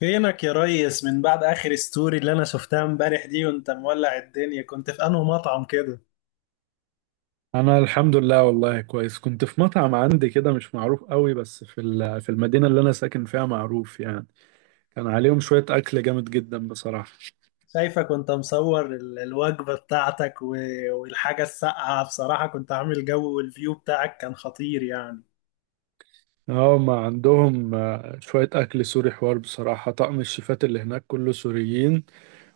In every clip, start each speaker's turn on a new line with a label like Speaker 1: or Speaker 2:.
Speaker 1: فينك يا ريس؟ من بعد اخر ستوري اللي انا شفتها امبارح دي وانت مولع الدنيا، كنت في انه مطعم كده.
Speaker 2: انا الحمد لله، والله كويس. كنت في مطعم عندي كده مش معروف قوي، بس في المدينة اللي انا ساكن فيها معروف يعني. كان عليهم شوية اكل جامد جدا بصراحة.
Speaker 1: شايفك وانت مصور الوجبة بتاعتك والحاجة الساقعة، بصراحة كنت عامل جو، والفيو بتاعك كان خطير يعني.
Speaker 2: اه، ما عندهم شوية اكل سوري. حوار بصراحة، طقم الشيفات اللي هناك كله سوريين.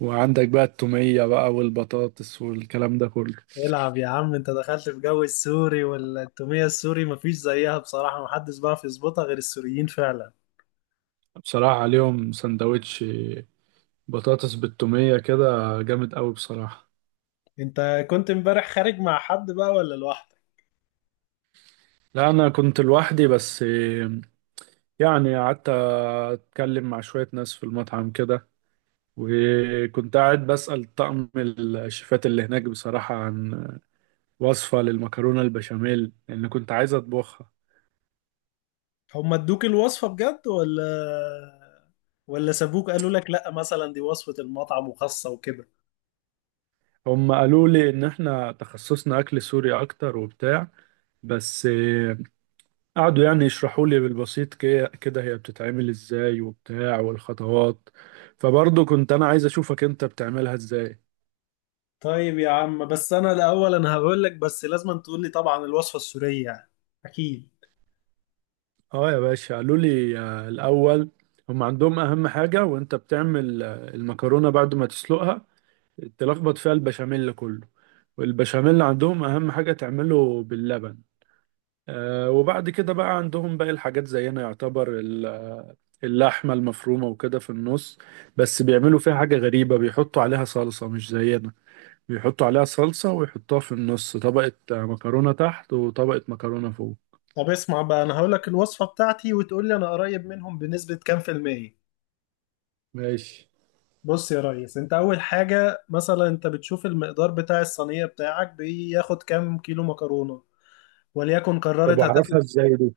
Speaker 2: وعندك بقى التومية بقى والبطاطس والكلام ده كله.
Speaker 1: العب يا عم، انت دخلت في جو السوري، والتومية السوري مفيش زيها بصراحة، محدش بقى يظبطها غير السوريين فعلا.
Speaker 2: بصراحة عليهم سندوتش بطاطس بالتومية كده، جامد قوي بصراحة.
Speaker 1: انت كنت امبارح خارج مع حد بقى ولا لوحدك؟
Speaker 2: لا، انا كنت لوحدي بس. يعني قعدت اتكلم مع شوية ناس في المطعم كده. وكنت قاعد بسأل طقم الشيفات اللي هناك بصراحة عن وصفة للمكرونة البشاميل، لأن كنت عايز أطبخها.
Speaker 1: هم ادوك الوصفة بجد ولا سابوك قالوا لك لا مثلا دي وصفة المطعم وخاصة وكده؟
Speaker 2: هم قالوا لي إن إحنا تخصصنا أكل سوري أكتر وبتاع. بس قعدوا يعني يشرحوا لي بالبسيط كده هي بتتعمل إزاي وبتاع والخطوات. فبرضه كنت أنا عايز أشوفك أنت بتعملها إزاي.
Speaker 1: طيب يا عم، بس انا الاول، هقول لك، بس لازم تقول لي طبعا الوصفة السورية يعني. اكيد.
Speaker 2: اه يا باشا، قالوا لي الاول هم عندهم اهم حاجه، وانت بتعمل المكرونه بعد ما تسلقها تلخبط فيها البشاميل كله. والبشاميل عندهم اهم حاجه تعمله باللبن. آه، وبعد كده بقى عندهم باقي الحاجات زينا، يعتبر اللحمه المفرومه وكده في النص. بس بيعملوا فيها حاجه غريبه، بيحطوا عليها صلصه مش زينا. بيحطوا عليها صلصه ويحطوها في النص طبقه مكرونه تحت وطبقه مكرونه فوق.
Speaker 1: طب اسمع بقى، انا هقول لك الوصفة بتاعتي وتقول لي انا قريب منهم بنسبة كام في المية.
Speaker 2: ماشي.
Speaker 1: بص يا ريس، انت اول حاجة مثلا انت بتشوف المقدار بتاع الصينية بتاعك بياخد كام كيلو مكرونة، وليكن
Speaker 2: طب
Speaker 1: قررت
Speaker 2: اعرفها
Speaker 1: هتاخد.
Speaker 2: ازاي دي؟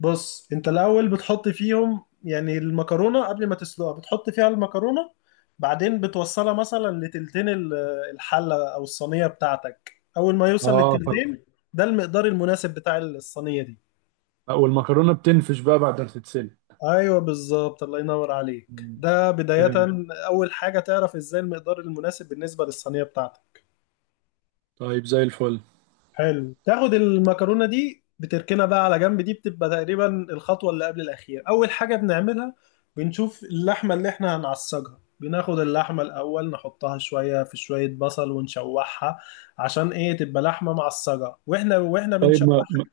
Speaker 1: بص انت الاول بتحط فيهم يعني المكرونه قبل ما تسلقها، بتحط فيها المكرونه، بعدين بتوصلها مثلا لتلتين الحله او الصينيه بتاعتك. اول ما يوصل
Speaker 2: اه.
Speaker 1: للتلتين ده المقدار المناسب بتاع الصينيه دي.
Speaker 2: لا، والمكرونه بتنفش بقى بعد ما تتسلق.
Speaker 1: ايوه بالظبط، الله ينور عليك،
Speaker 2: مم.
Speaker 1: ده بدايه.
Speaker 2: تمام.
Speaker 1: اول حاجه تعرف ازاي المقدار المناسب بالنسبه للصينيه بتاعتك.
Speaker 2: طيب زي الفل.
Speaker 1: حلو، تاخد المكرونه دي بتركنها بقى على جنب، دي بتبقى تقريبا الخطوه اللي قبل الاخير. اول حاجه بنعملها بنشوف اللحمه اللي احنا هنعصجها، بناخد اللحمه الاول نحطها شويه في شويه بصل ونشوحها، عشان ايه؟ تبقى لحمه معصجه، واحنا
Speaker 2: طيب،
Speaker 1: بنشوحها.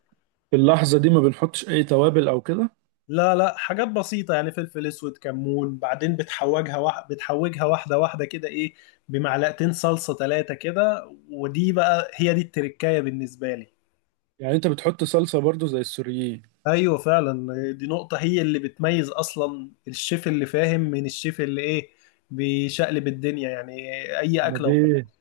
Speaker 2: في اللحظه دي ما بنحطش اي توابل او كده؟
Speaker 1: لا لا، حاجات بسيطه يعني، فلفل اسود، كمون، بعدين بتحوجها بتحوجها واحده واحده كده، ايه، بمعلقتين صلصه، ثلاثه كده، ودي بقى هي دي التركايه بالنسبه لي.
Speaker 2: يعني انت بتحط صلصه برضو زي السوريين؟
Speaker 1: ايوه فعلا، دي نقطة هي اللي بتميز اصلا الشيف اللي فاهم من الشيف اللي ايه، بيشقلب الدنيا يعني اي
Speaker 2: انا
Speaker 1: اكلة
Speaker 2: دي
Speaker 1: وخلاص.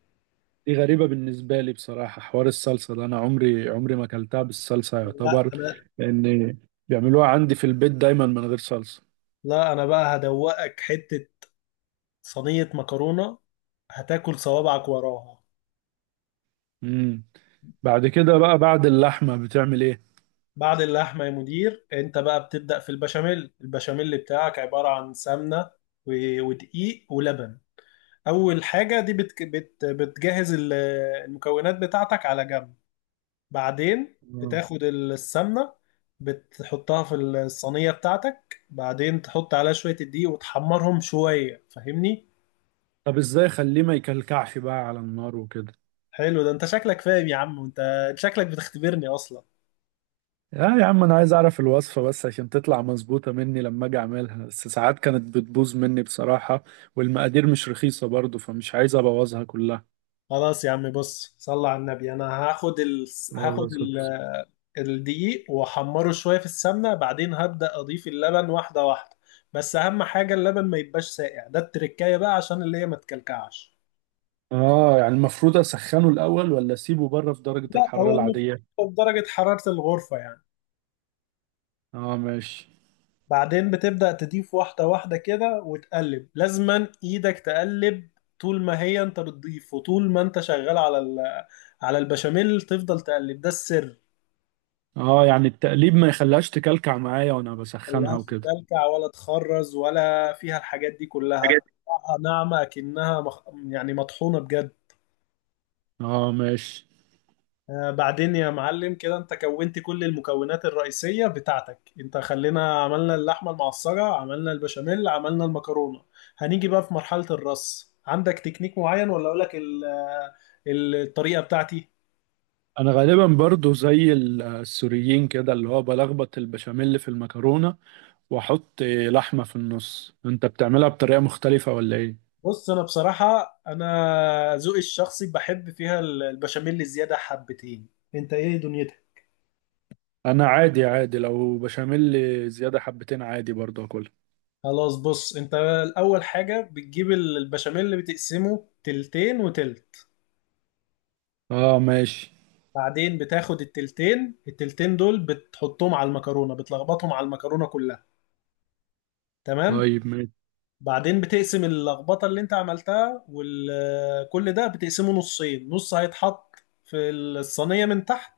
Speaker 2: دي غريبه بالنسبه لي بصراحه. حوار الصلصه ده انا عمري عمري ما اكلتها بالصلصه
Speaker 1: لا
Speaker 2: يعتبر.
Speaker 1: انا
Speaker 2: لان بيعملوها عندي في البيت دايما من غير صلصه.
Speaker 1: لا انا بقى هدوقك حتة صينية مكرونة هتاكل صوابعك وراها.
Speaker 2: امم بعد كده بقى بعد اللحمه بتعمل ايه؟
Speaker 1: بعد اللحمة يا مدير، انت بقى بتبدأ في البشاميل. البشاميل بتاعك عبارة عن سمنة ودقيق ولبن. اول حاجة دي بت بت بتجهز المكونات بتاعتك على جنب، بعدين
Speaker 2: آه.
Speaker 1: بتاخد السمنة، بتحطها في الصينية بتاعتك، بعدين تحط عليها شوية الدقيق وتحمرهم شوية، فاهمني؟
Speaker 2: طب ازاي اخليه ما يكلكعش بقى على النار وكده؟
Speaker 1: حلو، ده انت شكلك فاهم يا عم، وانت شكلك بتختبرني اصلا.
Speaker 2: اه يا عم، انا عايز اعرف الوصفة بس عشان تطلع مظبوطة مني لما اجي اعملها، بس ساعات كانت بتبوظ مني بصراحة. والمقادير مش رخيصة برضو، فمش عايز ابوظها كلها.
Speaker 1: خلاص يا عم، بص، صل على النبي.
Speaker 2: لا والله
Speaker 1: هاخد
Speaker 2: صدق.
Speaker 1: الدقيق واحمره شوية في السمنة، بعدين هبدأ اضيف اللبن واحدة واحدة، بس اهم حاجة اللبن ما يبقاش ساقع، ده التركاية بقى عشان اللي هي ما تكلكعش.
Speaker 2: اه، يعني المفروض اسخنه الاول ولا اسيبه بره في درجة
Speaker 1: لا،
Speaker 2: الحرارة
Speaker 1: هو
Speaker 2: العادية؟
Speaker 1: المفروض درجة حرارة الغرفة يعني.
Speaker 2: اه ماشي.
Speaker 1: بعدين بتبدأ تضيف واحدة واحدة كده وتقلب، لازما ايدك تقلب طول ما هي انت بتضيف، وطول ما انت شغال على على البشاميل تفضل تقلب، ده السر.
Speaker 2: اه يعني التقليب ما يخليهاش تكلكع معايا وانا بسخنها
Speaker 1: ملهاش
Speaker 2: وكده.
Speaker 1: تلكع ولا تخرز ولا فيها الحاجات دي
Speaker 2: حاجات.
Speaker 1: كلها، ناعمة يعني مطحونة بجد.
Speaker 2: اه ماشي.
Speaker 1: بعدين يا معلم كده انت كونت كل المكونات الرئيسية بتاعتك، انت خلينا عملنا اللحمة المعصرة، عملنا البشاميل، عملنا المكرونة. هنيجي بقى في مرحلة الرص، عندك تكنيك معين ولا اقولك الطريقة بتاعتي؟
Speaker 2: انا غالبا برضو زي السوريين كده، اللي هو بلخبط البشاميل في المكرونة واحط لحمة في النص. انت بتعملها بطريقة مختلفة ولا ايه؟
Speaker 1: بص انا بصراحة، انا ذوقي الشخصي بحب فيها البشاميل زيادة حبتين، انت ايه دنيتك؟
Speaker 2: انا عادي عادي، لو بشاميل زيادة حبتين عادي برضه اكلها.
Speaker 1: خلاص، بص انت اول حاجة بتجيب البشاميل اللي بتقسمه تلتين وتلت،
Speaker 2: اه ماشي.
Speaker 1: بعدين بتاخد التلتين، دول بتحطهم على المكرونة، بتلخبطهم على المكرونة كلها، تمام؟
Speaker 2: طيب ماشي.
Speaker 1: بعدين بتقسم اللخبطة اللي انت عملتها وكل ده بتقسمه نصين، نص هيتحط في الصينية من تحت،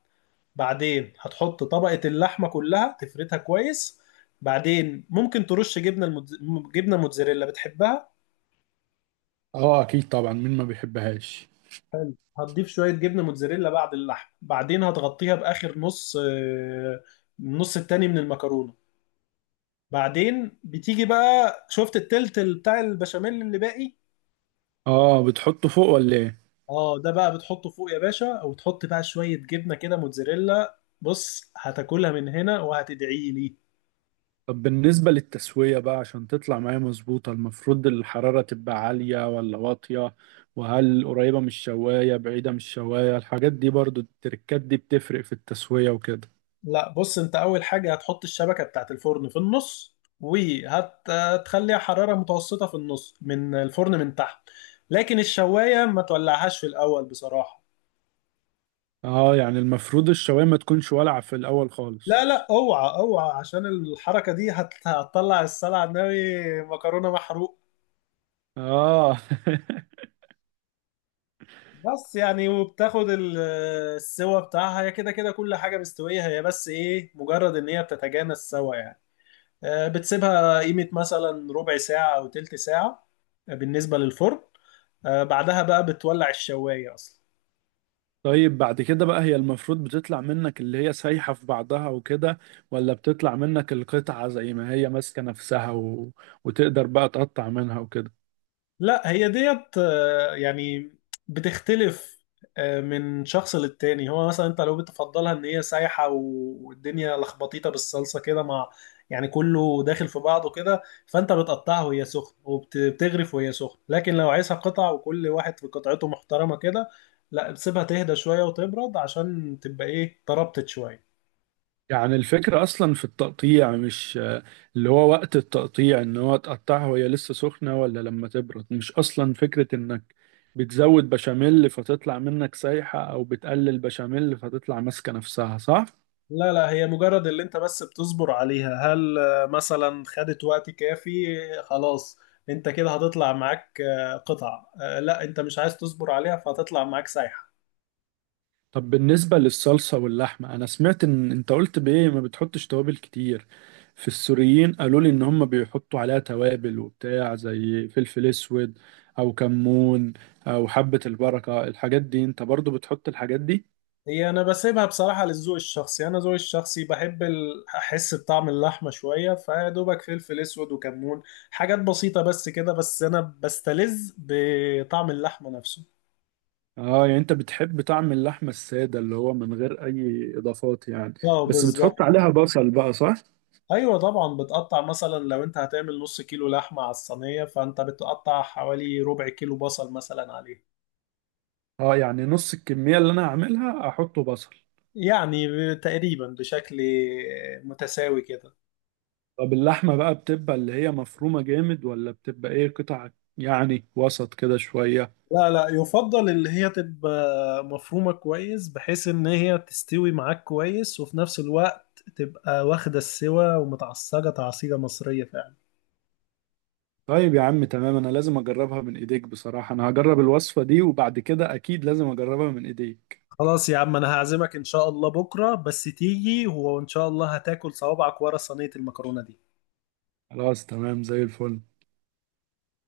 Speaker 1: بعدين هتحط طبقة اللحمة كلها تفردها كويس، بعدين ممكن ترش جبنة موتزاريلا، بتحبها؟
Speaker 2: اه اكيد طبعا، مين ما بيحبهاش.
Speaker 1: هتضيف شوية جبنة موتزاريلا بعد اللحم، بعدين هتغطيها بآخر نص، النص التاني من المكرونة. بعدين بتيجي بقى، شفت التلت بتاع البشاميل اللي باقي؟
Speaker 2: اه بتحطه فوق ولا ايه؟
Speaker 1: اه، ده بقى بتحطه فوق يا باشا، او تحط بقى شوية جبنة كده موتزاريلا، بص هتاكلها من هنا وهتدعي لي.
Speaker 2: طب بالنسبة للتسوية بقى عشان تطلع معايا مظبوطة، المفروض الحرارة تبقى عالية ولا واطية؟ وهل قريبة من الشواية بعيدة من الشواية؟ الحاجات دي برضو التركات دي بتفرق في التسوية وكده.
Speaker 1: لا بص، انت اول حاجة هتحط الشبكة بتاعت الفرن في النص، وهتخليها حرارة متوسطة في النص من الفرن من تحت، لكن الشواية ما تولعهاش في الاول بصراحة.
Speaker 2: اه يعني المفروض الشواية ما تكونش والعة في الأول خالص.
Speaker 1: لا، اوعى اوعى، عشان الحركة دي هتطلع السلع ناوي، مكرونة محروق.
Speaker 2: اه
Speaker 1: بس يعني، وبتاخد السوا بتاعها، هي كده كده كل حاجة مستوية، هي بس ايه، مجرد ان هي بتتجانس سوا يعني. بتسيبها قيمة مثلا ربع ساعة او تلت ساعة بالنسبة للفرن، بعدها بقى بتولع الشواية اصلا.
Speaker 2: طيب بعد كده بقى، هي المفروض بتطلع منك اللي هي سايحة في بعضها وكده، ولا بتطلع منك القطعة زي ما هي ماسكة نفسها وتقدر بقى تقطع منها وكده؟
Speaker 1: لا، هي ديت يعني بتختلف من شخص للتاني. هو مثلا انت لو بتفضلها ان هي سايحة والدنيا لخبطيطة بالصلصة كده، مع يعني كله داخل في بعضه كده، فانت بتقطعها وهي سخنة وبتغرف وهي سخنة، لكن لو عايزها قطع وكل واحد في قطعته محترمة كده، لا بتسيبها تهدى شوية وتبرد عشان تبقى ايه، تربطت شوية.
Speaker 2: يعني الفكرة أصلا في التقطيع مش اللي هو وقت التقطيع إن هو تقطعها وهي لسه سخنة ولا لما تبرد؟ مش أصلا فكرة إنك بتزود بشاميل فتطلع منك سايحة أو بتقلل بشاميل فتطلع ماسكة نفسها، صح؟
Speaker 1: لا، هي مجرد اللي انت بس بتصبر عليها، هل مثلا خدت وقت كافي؟ خلاص، انت كده هتطلع معاك قطع، لا انت مش عايز تصبر عليها فهتطلع معاك سايحة.
Speaker 2: طب بالنسبة للصلصة واللحمة، أنا سمعت إن أنت قلت بإيه ما بتحطش توابل كتير. في السوريين قالوا لي إن هم بيحطوا عليها توابل وبتاع زي فلفل أسود أو كمون أو حبة البركة. الحاجات دي أنت برضو بتحط الحاجات دي؟
Speaker 1: هي انا بسيبها بصراحة للذوق الشخصي، انا ذوقي الشخصي بحب احس بطعم اللحمة شوية، فيا دوبك فلفل اسود وكمون، حاجات بسيطة بس كده، بس انا بستلذ بطعم اللحمة نفسه.
Speaker 2: آه يعني أنت بتحب طعم اللحمة السادة اللي هو من غير أي إضافات يعني.
Speaker 1: اه
Speaker 2: بس بتحط
Speaker 1: بالظبط.
Speaker 2: عليها بصل بقى، صح؟
Speaker 1: ايوه طبعا، بتقطع مثلا لو انت هتعمل 1/2 كيلو لحمه على الصينيه، فانت بتقطع حوالي 1/4 كيلو بصل مثلا عليه،
Speaker 2: آه يعني نص الكمية اللي أنا هعملها أحطه بصل.
Speaker 1: يعني تقريبا بشكل متساوي كده.
Speaker 2: طب اللحمة بقى بتبقى اللي هي مفرومة جامد ولا بتبقى ايه قطع؟ يعني وسط كده شوية.
Speaker 1: لا، يفضل اللي هي تبقى مفرومه كويس، بحيث ان هي تستوي معاك كويس، وفي نفس الوقت تبقى واخده السوا ومتعصجه تعصيجه مصريه فعلا.
Speaker 2: طيب يا عم تمام، انا لازم اجربها من ايديك بصراحة. انا هجرب الوصفة دي وبعد كده اكيد لازم اجربها من ايديك.
Speaker 1: خلاص يا عم، انا هعزمك ان شاء الله بكره بس تيجي، وان شاء الله هتاكل صوابعك ورا صينيه المكرونه دي.
Speaker 2: خلاص تمام زي الفل.